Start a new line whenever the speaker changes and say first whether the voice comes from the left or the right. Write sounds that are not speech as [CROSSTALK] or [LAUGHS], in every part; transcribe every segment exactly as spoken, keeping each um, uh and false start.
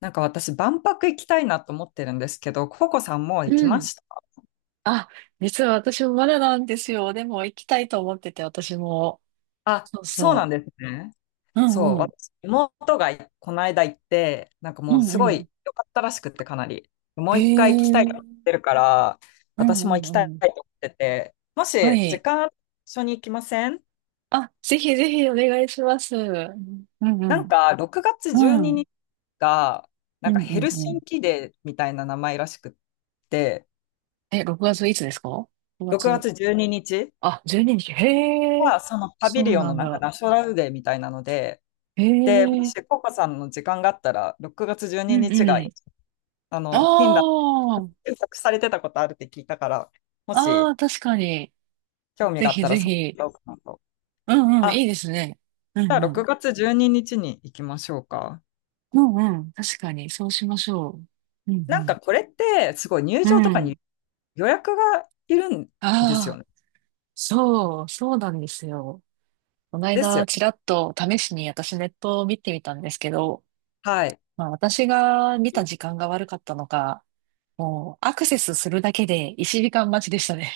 left: なんか私、万博行きたいなと思ってるんですけど、ココさんもう行き
right: う
left: ま
right: ん。
left: した？
right: あ、実は私もまだなんですよ。でも行きたいと思ってて、私も。
left: あ、
right: そう
left: そうなん
right: そ
left: ですね。
right: う。う
left: そう、
right: んうん。
left: 私、妹がこの間行って、なんか
right: う
left: もう
right: ん
left: す
right: う
left: ご
right: ん。
left: い良かったらしくって、かなり。も
right: へ
left: う一回行き
right: え。
left: たい
right: う
left: と思って
right: ん
left: るから、
right: う
left: 私も
right: ん
left: 行きたい
right: うん。
left: と思ってて、も
right: は
left: し時
right: い。
left: 間ある？一緒に行きません？
right: あ、ぜひぜひお願いします。うんうんう
left: なん
right: ん。
left: か、ろくがつ12
right: うん。
left: 日が、な
right: う
left: んか
right: んう
left: ヘ
right: ん
left: ル
right: う
left: シン
right: ん。
left: キデーみたいな名前らしくって、
right: え、ろくがついつですか？ ろく
left: 6
right: 月。
left: 月じゅうににち
right: あ、じゅうににち。へえ。
left: はそのパ
right: そ
left: ビ
right: う
left: リオン
right: な
left: の
right: ん
left: なんか
right: だ。
left: ナショナルデーみたいなので、
right: へ
left: で、もし、
right: え。
left: ココさんの時間があったら、ろくがつ12
right: うん
left: 日
right: う
left: が、
right: ん。
left: あ
right: あ
left: の、フィンランド検索されてたことあるって聞いたから、も
right: あ。あ
left: し、
right: あ、確かに。
left: 興味
right: ぜ
left: があっ
right: ひ
left: たら、
right: ぜ
left: そう
right: ひ。
left: だろうかなと。
right: うんうん。
left: あ、
right: いいですね。う
left: じゃ
right: ん
left: あ、
right: う
left: 6
right: ん。
left: 月じゅうににちににちに行きましょうか。
right: うんうん。確かに、そうしましょう。う
left: なん
right: ん
left: か、これって、すごい入
right: う
left: 場と
right: ん。
left: か
right: うん。
left: に予約がいるんですよ
right: ああ、
left: ね。
right: そう、そうなんですよ。この
left: ですよ
right: 間、
left: ね。
right: ちらっと試しに私ネットを見てみたんですけど、
left: はい。
right: まあ私が見た時間が悪かったのか、もうアクセスするだけで一時間待ちでしたね。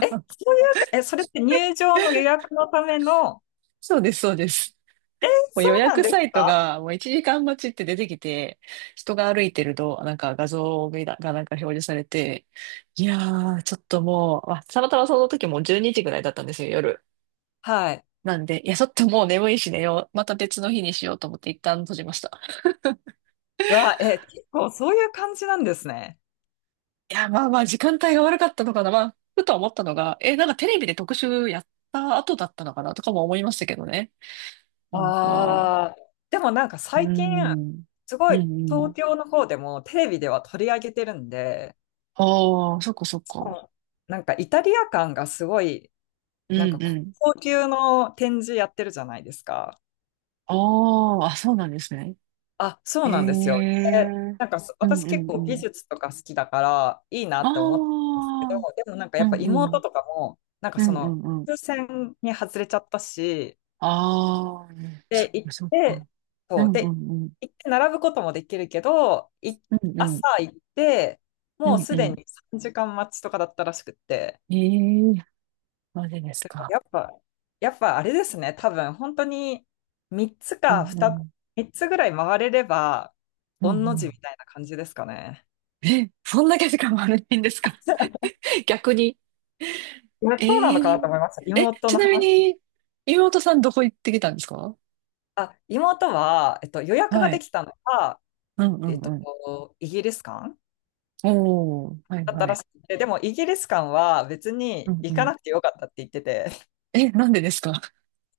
left: え、そういうか、え、それって入場の予約のための、
right: [LAUGHS] そうです、そうです。
left: え、
right: もう
left: そ
right: 予
left: うなん
right: 約
left: で
right: サ
left: す
right: イト
left: か？
right: がもういちじかん待ちって出てきて、人が歩いてると、なんか画像がなんか表示されて、いやー、ちょっともう、あ、たまたまその時もうじゅうにじぐらいだったんですよ、夜。
left: はい。
right: なんで、いや、ちょっともう眠いし寝よう。また別の日にしようと思って一旦閉じました。
left: うわ、え、結構そういう感じなんですね。
right: いや、まあまあ、時間帯が悪かったのかな。まあ、ふと思ったのが、え、なんかテレビで特集やった後だったのかなとかも思いましたけどね。なんか、
left: ああ、でもなんか
right: うー
left: 最近、
right: ん、
left: す
right: う
left: ご
right: んう
left: い東
right: ん。
left: 京の方でもテレビでは取り上げてるんで、
right: ああ、そっかそっ
left: しか
right: か。
left: もなんかイタリア感がすごい、
right: う
left: なんか
right: んうん。
left: 高級の展示やってるじゃないですか。
right: ああ、あ、そうなんですね。
left: あ、そう
right: へ
left: なんですよ。で、
right: え。
left: なんかそ
right: うん
left: 私
right: う
left: 結
right: んう
left: 構美
right: ん。
left: 術とか好きだからいいな
right: あ
left: って思ってるんですけど、
right: あ、
left: でもなんかや
right: う
left: っぱ
right: んう
left: 妹
right: ん。
left: とかも、なんか
right: う
left: そ
right: んう
left: の、
right: んうん。
left: 風船に外れちゃったし、
right: ああ、そっ
left: で、行っ
right: かそっか。
left: て、
right: う
left: そう、
right: んう
left: で、
right: んうん。
left: 行って並ぶこともできるけど、い、
right: うんう
left: 朝
right: ん。
left: 行って、
right: う
left: もう
right: んう
left: すで
right: ん。
left: にさんじかん待ちとかだったらしくって、
right: ええ、マジです
left: だから
right: か。
left: やっぱ、やっぱあれですね、多分本当にみっつ
right: う
left: かに、
right: んうん。
left: みっつぐらい回れれば、
right: うん
left: 御の
right: う
left: 字みたいな感じですかね。
right: ん。え、そんだけ時間悪いんですか？ [LAUGHS] 逆に。
left: いやそうなのか
right: え
left: なと
right: え。
left: 思いました。
right: え、
left: 妹
right: ち
left: の
right: なみ
left: 話。
right: に、妹さんどこ行ってきたんですか？
left: あ、妹は、えっと、予約が
right: は
left: で
right: い。
left: きたのが、
right: うんう
left: え
right: ん
left: っ
right: うん。
left: と、イギリス館
right: おー、はい
left: だった
right: は
left: ら
right: い。
left: しくて、でもイギリス館は別
right: う
left: に
right: んう
left: 行か
right: ん。
left: なくてよかったって言ってて、[LAUGHS]
right: え、なんでですか？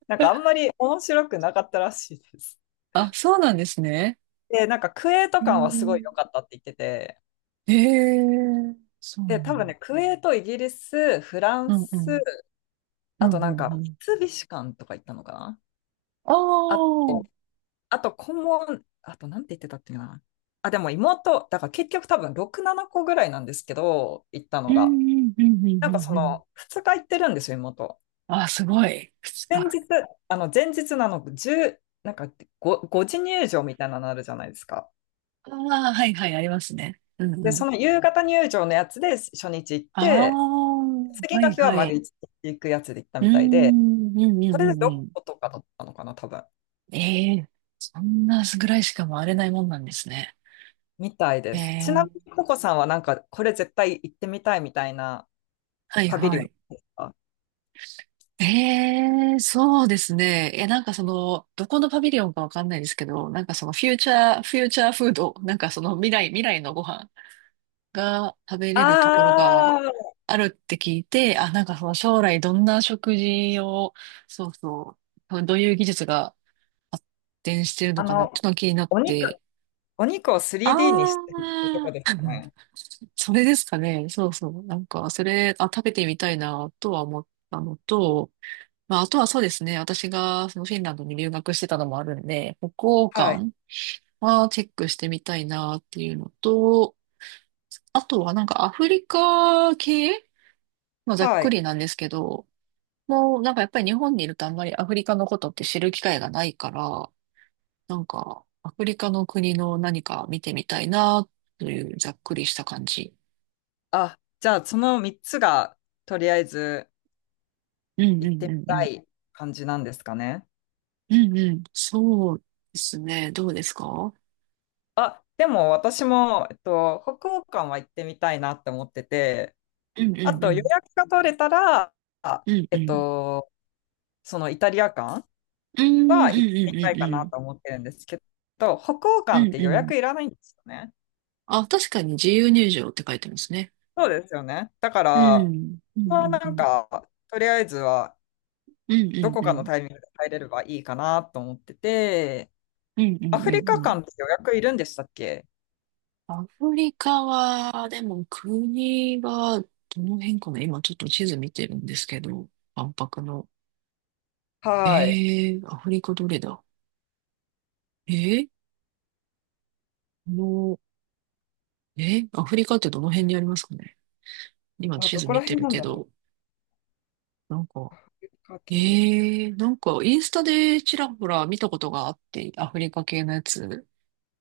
left: なんかあんまり面白くなかったらしいです。
right: あ、そうなんですね。
left: で、なんかクウェート
right: う
left: 館はすごい
right: ん。
left: 良かったって言ってて、
right: ええ、そうな
left: で、
right: ん
left: 多分
right: だ。
left: ね、クウェート、イギリス、フラ
right: う
left: ン
right: んう
left: ス、
right: ん。う
left: あ
right: ん
left: とな
right: う
left: ん
right: ん
left: か
right: うん。
left: 三菱館とか行ったのかな？
right: ああ、
left: あ、
right: うん
left: あとコモ問、あとなんて言ってたっけな。あ、でも妹、だから結局多分ろく、ななこぐらいなんですけど、行った
right: う
left: の
right: んう
left: が。
right: んうんう
left: なんかそ
right: んうん。
left: のふつか行ってるんですよ、妹。
right: あ、すごい。靴
left: 前
right: か。
left: 日、あの、前日なの、じゅう、なんかご、ごじ入場みたいなのあるじゃないですか。
right: ああ、はいはい、ありますね。うんう
left: で、
right: ん。
left: その夕方入場のやつで初日行っ
right: あ
left: て、
right: あ、
left: 次
right: は
left: の
right: い
left: 日は
right: は
left: 丸
right: い。
left: 一日行くやつで行った
right: う
left: みたいで、
right: ん、うんう
left: そ
right: ん
left: れ
right: う
left: で
right: んう
left: 6
right: ん。
left: 個とかだったのかな、多分。
right: ええ、そんなぐらいしか回れないもんなんですね。
left: みたいで
right: え
left: す。ちなみ
right: え、
left: に、ココさんはなんか、これ絶対行ってみたいみたいな
right: はい
left: パビリ
right: は
left: オン
right: い。
left: ですか？
right: ええ、そうですね。え、なんかその、どこのパビリオンかわかんないですけど、なんかそのフューチャー、フューチャーフード、なんかその未来、未来のご飯が食べ
left: あ
right: れるところが
left: あー、
right: あるって聞いて、あ、なんかその将来どんな食事を、そうそう、どういう技術が発展してる
left: あ
right: のかなっ
left: の、
right: てのが気になっ
left: お肉、
right: て、
left: お肉を
right: あ
left: スリーディー にしてるとこ
right: あ、
left: ですか
right: [LAUGHS]
left: ね。
right: それですかね。そうそう。なんか、それ、あ、食べてみたいなとは思ったのと、まあ、あとはそうですね。私がそのフィンランドに留学してたのもあるんで、北欧
left: はい。
right: 館はチェックしてみたいなっていうのと、あとはなんかアフリカ系、まあ、ざっ
left: は
right: く
left: い。
right: りなんですけど、もうなんかやっぱり日本にいるとあんまりアフリカのことって知る機会がないから、なんかアフリカの国の何か見てみたいなというざっくりした感じ。
left: あ、じゃあ、そのみっつが、とりあえず、
right: うんう
left: 行って
right: ん
left: み
right: うんう
left: た
right: ん。
left: い感じなんですかね。
right: うんうん。そうですね。どうですか？
left: あ、でも私も、えっと、北欧館は行ってみたいなって思ってて、
right: うんう
left: あ
right: んう
left: と予
right: ん。
left: 約が取れたら、あ
right: うん
left: え
right: う
left: っ
right: ん。
left: と、そのイタリア館
right: うんうん
left: は
right: う
left: 行って
right: ん
left: み
right: う
left: たい
right: ん
left: か
right: う
left: な
right: ん
left: と思ってるんですけど、北欧
right: う
left: 館っ
right: ん
left: て
right: う
left: 予
right: ん。
left: 約いらないんですよね。
right: あ、確かに自由入場って書いてますね。
left: そうですよね。だか
right: う
left: ら、
right: ん。うん
left: ま
right: う
left: あ
right: ん
left: な
right: う
left: ん
right: ん。
left: か、とりあえずは
right: うん
left: ど
right: う
left: こ
right: んう
left: かの
right: ん。
left: タイミングで入れればいいかなと思ってて、
right: うんうん
left: アフ
right: う
left: リ
right: ん
left: カ
right: うん。
left: 館って予約いるんでしたっけ？
right: アフリカは、でも国はどの辺かな。今ちょっと地図見てるんですけど、万博の。え
left: はい。
right: ー、アフリカどれだ？えー、この、えー、アフリカってどの辺にありますかね？今
left: あ、
right: 地
left: ど
right: 図
left: こ
right: 見
left: ら
right: て
left: 辺
right: る
left: なん
right: け
left: だろ
right: ど、
left: う。
right: なんか、
left: か
right: え
left: け
right: ー、なんかインスタでちらほら見たことがあって、アフリカ系のやつ。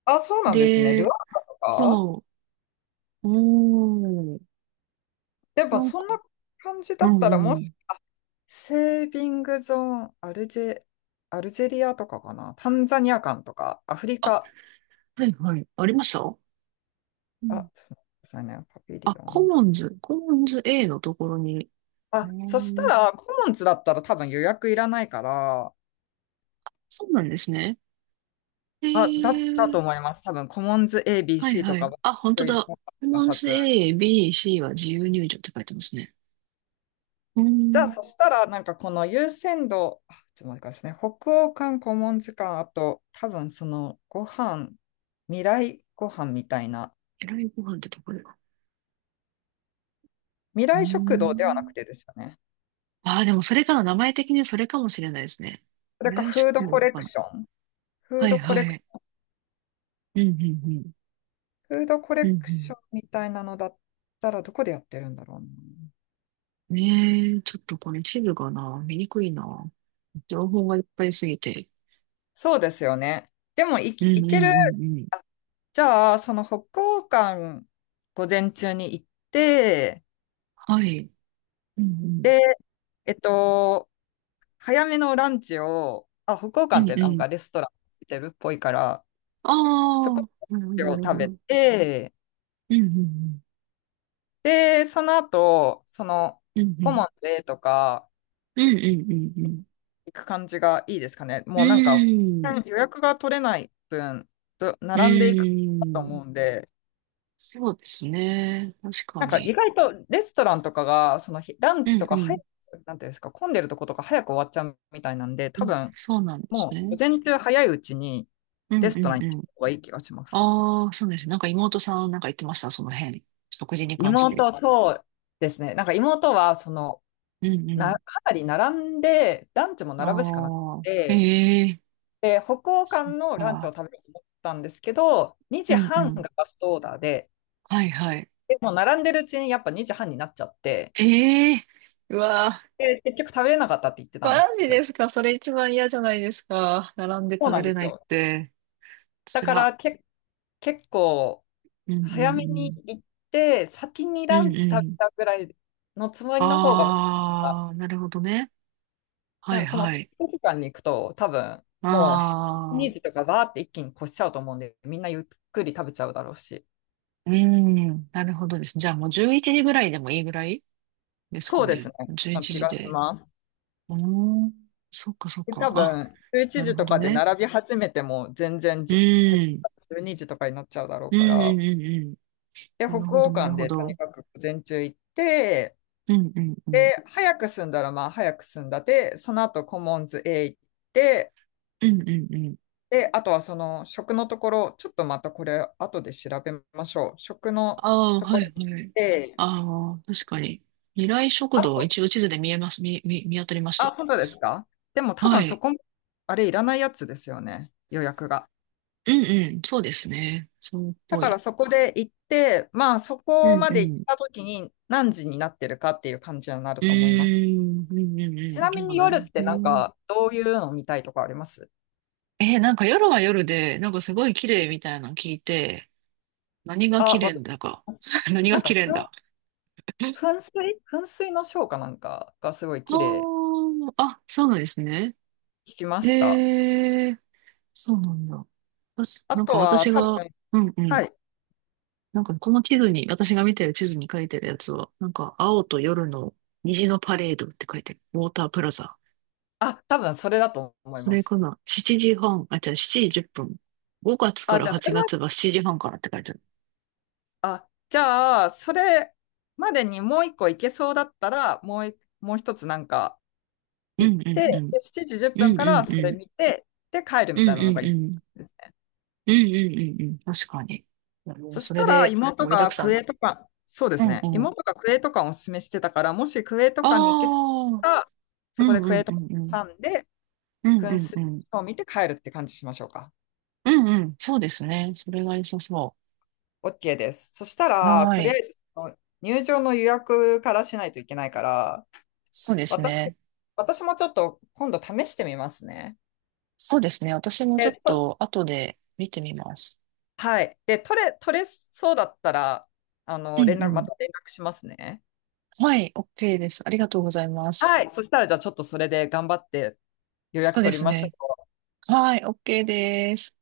left: あ、そうなんですね。ル
right: で、
left: ワンダとか？
right: そう、うーん。
left: で
right: な
left: も、
right: ん
left: そ
right: か、
left: んな感じ
right: う
left: だっ
right: ん
left: た
right: う
left: ら、もう、
right: ん。
left: セービングゾーン、アルジェ、アルジェリアとかかな。タンザニア館とか、アフリ
right: あ、
left: カ。
right: はいはい。ありました。う
left: あ、
right: ん。
left: すみませね。パビリ
right: あ、
left: オ
right: コ
left: ン。
right: モンズ、コモンズ A のところに。へ
left: あ、そした
right: ー、
left: ら、コモンズだったら多分予約いらないから、
right: そうなんですね。へ
left: あ、だっ
right: え、
left: たと思います。多分、コモンズ
right: はい
left: エービーシー と
right: は
left: か
right: い。
left: は
right: あ、本当
left: 予約い
right: だ。
left: ら
right: コ
left: な
right: モン
left: かっ
right: ズ
left: たはず。
right: A、B、C は自由入場って書いてますね。うー
left: じゃあ、
right: ん。
left: そしたら、なんかこの優先度、あちょっと待ってくださいね。北欧館、古文図鑑、あと、多分その、ご飯、未来ご飯みたいな、
right: えらいご飯ってところか。
left: 未
right: うー
left: 来食堂ではな
right: ん。
left: くてですよね。
right: ああ、でもそれかな。名前的にそれかもしれないですね。
left: それ
right: 未
left: か、
right: 来
left: フード
right: 食
left: コ
right: 堂
left: レ
right: か
left: ク
right: な。
left: ション。フー
right: はい
left: ドコ
right: は
left: レク、
right: い。うんうんうん。
left: フードコレ
right: うんう
left: クシ
right: ん。
left: ョンみたいなのだったら、どこでやってるんだろうな。
right: ねえ、ちょっとこれ地図がな、見にくいな。情報がいっぱいすぎて。
left: そうですよね。でも、い
right: う
left: き、
right: ん
left: い
right: うん
left: ける。
right: うんうん。
left: あ、じゃあ、その北欧館、午前中に行って、
right: はい。うんうん。
left: で、えっと、早めのランチを、あ、北欧
right: う
left: 館っ
right: ん
left: て
right: う
left: なん
right: ん。
left: かレストランついてるっぽいから、
right: あ
left: そこ
right: あ、
left: で
right: なるほど、
left: ラ
right: な
left: ンチ
right: る
left: を食
right: ほど。
left: べ
right: うん
left: て、
right: うん
left: で、その後、その、
right: うん。うんう
left: コモ
right: ん。
left: ンズとか
right: うんうんうん
left: 行く感じがいいですかね。
right: うん。
left: もうなんか、
right: うーん。
left: 予約が取れない分、ど
right: う
left: 並んでいく
right: ー
left: と
right: ん。
left: 思うんで、
right: そうですね。確か
left: なんか意
right: に。
left: 外とレストランとかが、その日ラン
right: う
left: チと
right: んう
left: か早
right: ん。
left: く、なんていうんですか、混んでるとことか早く終わっちゃうみたいなんで、
right: う
left: 多
right: ん、
left: 分、
right: そうなんです
left: もう、
right: ね。
left: 午前中早いうちに
right: うん
left: レス
right: う
left: トラン
right: ん
left: に行
right: うん。
left: った方がいい気がします。
right: ああ、そうです。なんか妹さんなんか言ってました、その辺。食事に関して。
left: 妹、そうですね。なんか妹は、その、
right: うんう
left: な、
right: ん。
left: かなり並んで、ランチも並ぶしかなく
right: ああ、
left: て、
right: ええ、
left: で、北欧館
right: そっ
left: のランチを
right: か。
left: 食べようと思ったんですけど、
right: う
left: 2
right: んう
left: 時半が
right: ん。
left: ラストオーダーで、
right: はいはい。
left: でもう並んでるうちにやっぱにじはんになっちゃって、
right: ええ、うわ
left: で、結局食べれなかったって言って
right: ー、
left: たん
right: マ
left: で
right: ジ
left: す
right: で
left: よ。
right: すか？それ一番嫌じゃないですか。並んで
left: そう
right: 食
left: な
right: べ
left: んで
right: れ
left: す
right: ないっ
left: よ。
right: て。
left: だ
right: つ
left: か
right: ら。
left: らけ、結構、
right: うんうん
left: 早
right: う
left: めに
right: ん。
left: 行って、先に
right: う
left: ラン
right: ん
left: チ
right: う
left: 食べ
right: ん。
left: ちゃうぐらいのつもりの方が、
right: ああ、なるほどね。
left: な
right: は
left: ん
right: い
left: かその
right: は
left: ピー
right: い。
left: ク時間に行くと、多分もう
right: あ
left: にじ
right: あ、
left: とかバーって一気に越しちゃうと思うんで、みんなゆっくり食べちゃうだろうし。
right: うん。なるほどです。じゃあもうじゅういちじぐらいでもいいぐらいです
left: そ
right: か
left: うです
right: ね。
left: ね。
right: 11
left: まあ気
right: 時
left: がし
right: で。
left: ます。
right: うーん。そっかそっ
left: で
right: か。
left: 多
right: あ、
left: 分、11
right: なる
left: 時
right: ほ
left: と
right: ど
left: かで
right: ね。
left: 並び始めても全然
right: う
left: じ減っ
right: ん。
left: たじゅうにじとかになっちゃうだろう
right: う
left: か
right: んうん
left: ら。
right: うんうん。
left: で、
right: な
left: 北
right: るほど、
left: 欧
right: なる
left: 館
right: ほ
left: でとに
right: ど。
left: かく午前中行って、
right: うんうんうん。
left: で、早く済んだらまあ早く済んだで、その後コモンズへ行って、
right: うんうんうん。
left: で、あとはその食のところ、ちょっとまたこれ後で調べましょう。食の
right: ああ、
left: と
right: は
left: こ
right: い
left: ろ
right: はい。
left: で、
right: ああ、確かに。未来食堂、
left: あ、
right: 一応地図で見えます、見、見、見当たりまし
left: あ、
right: た。
left: 本当ですか？でも多
right: は
left: 分そ
right: い。
left: こも、あれいらないやつですよね、予約が。
right: うんうん、そうですね。そうっ
left: だ
right: ぽ
left: か
right: い。
left: らそこで行って、まあそ
right: う
left: こ
right: ん
left: ま
right: う
left: で行っ
right: ん。
left: た時に何時になってるかっていう感じになる
right: う
left: と思います。
right: ーん、うんうん
left: ちなみ
right: う
left: に
right: ん。なん
left: 夜っ
right: か、う
left: てなん
right: ん、
left: かどういうの見たいとかあります？
right: えーなんか夜は夜で、なんかすごい綺麗みたいなの聞いて、何が綺
left: あ、
right: 麗ん
left: 私、
right: だか。[LAUGHS] 何
left: な
right: が
left: ん
right: 綺
left: か
right: 麗ん
left: ふん
right: だ。
left: 噴水噴水のショーかなんかがすごい綺麗
right: ああ、あ、そうなんですね。
left: 聞きました。
right: へえ、そうなんだ。私、
left: あ
right: なん
left: と
right: か
left: は
right: 私
left: 多分、
right: が、うんうん。
left: はい。
right: なんかこの地図に、私が見てる地図に書いてるやつは、なんか青と夜の虹のパレードって書いてる。ウォータープラザ。
left: あ、多分それだと思い
right: そ
left: ま
right: れか
left: す。
right: な？ しち 時半、あ、じゃあ時じゅっぷん。ごがつか
left: あ、
right: ら
left: じゃあ、そ
right: 8
left: れは、
right: 月はしちじはんからって書いてある。
left: あ、じゃあ、それまでにもう一個行けそうだったら、もうい、もう一つなんか
right: う
left: 行っ
right: んう
left: て、
right: んうん。
left: で、しちじ10
right: う
left: 分
right: ん
left: か
right: う
left: ら
right: ん
left: そ
right: う
left: れ
right: ん。
left: 見て、で、帰る
right: う
left: み
right: ん
left: たいなの
right: う
left: が
right: ん
left: いい
right: うん。
left: ですね。
right: うんうんうんうん。確かに。いや、もう
left: そし
right: それ
left: たら、
right: で
left: 妹
right: 盛りだく
left: が
right: さ
left: ク
right: ん。
left: エとか、そうで
right: う
left: す
right: ん
left: ね。
right: うん。
left: 妹がクエとかをおすすめしてたから、もしクエと
right: あ
left: かに行けそう
right: あ。
left: だったら、
right: う
left: そこで
right: んう
left: クエ
right: ん
left: と
right: う
left: か
right: んうん。
left: 挟んで、
right: うん
left: 噴
right: うんう
left: 水
right: ん。
left: を見て帰るって感じしましょうか。
right: うんうん。そうですね。それが良さそ
left: OK です。そした
right: う。
left: ら、
right: はー
left: とりあ
right: い。
left: えずその入場の予約からしないといけないから、
right: そうです
left: 私、
right: ね。
left: 私もちょっと今度試してみますね。
right: そうですね。私も
left: え
right: ちょ
left: っ
right: っ
left: と、
right: と後で見てみます。
left: はい。で、取れ、取れそうだったら、あ
right: う
left: の、
right: ん
left: 連
right: う
left: 絡、ま
right: ん。
left: た連絡しますね。
right: はい。OK です。ありがとうございます。
left: はい。そしたら、じゃあちょっとそれで頑張って予
right: そ
left: 約
right: うで
left: 取り
right: す
left: ましょ
right: ね。
left: う。
right: はい。OK です。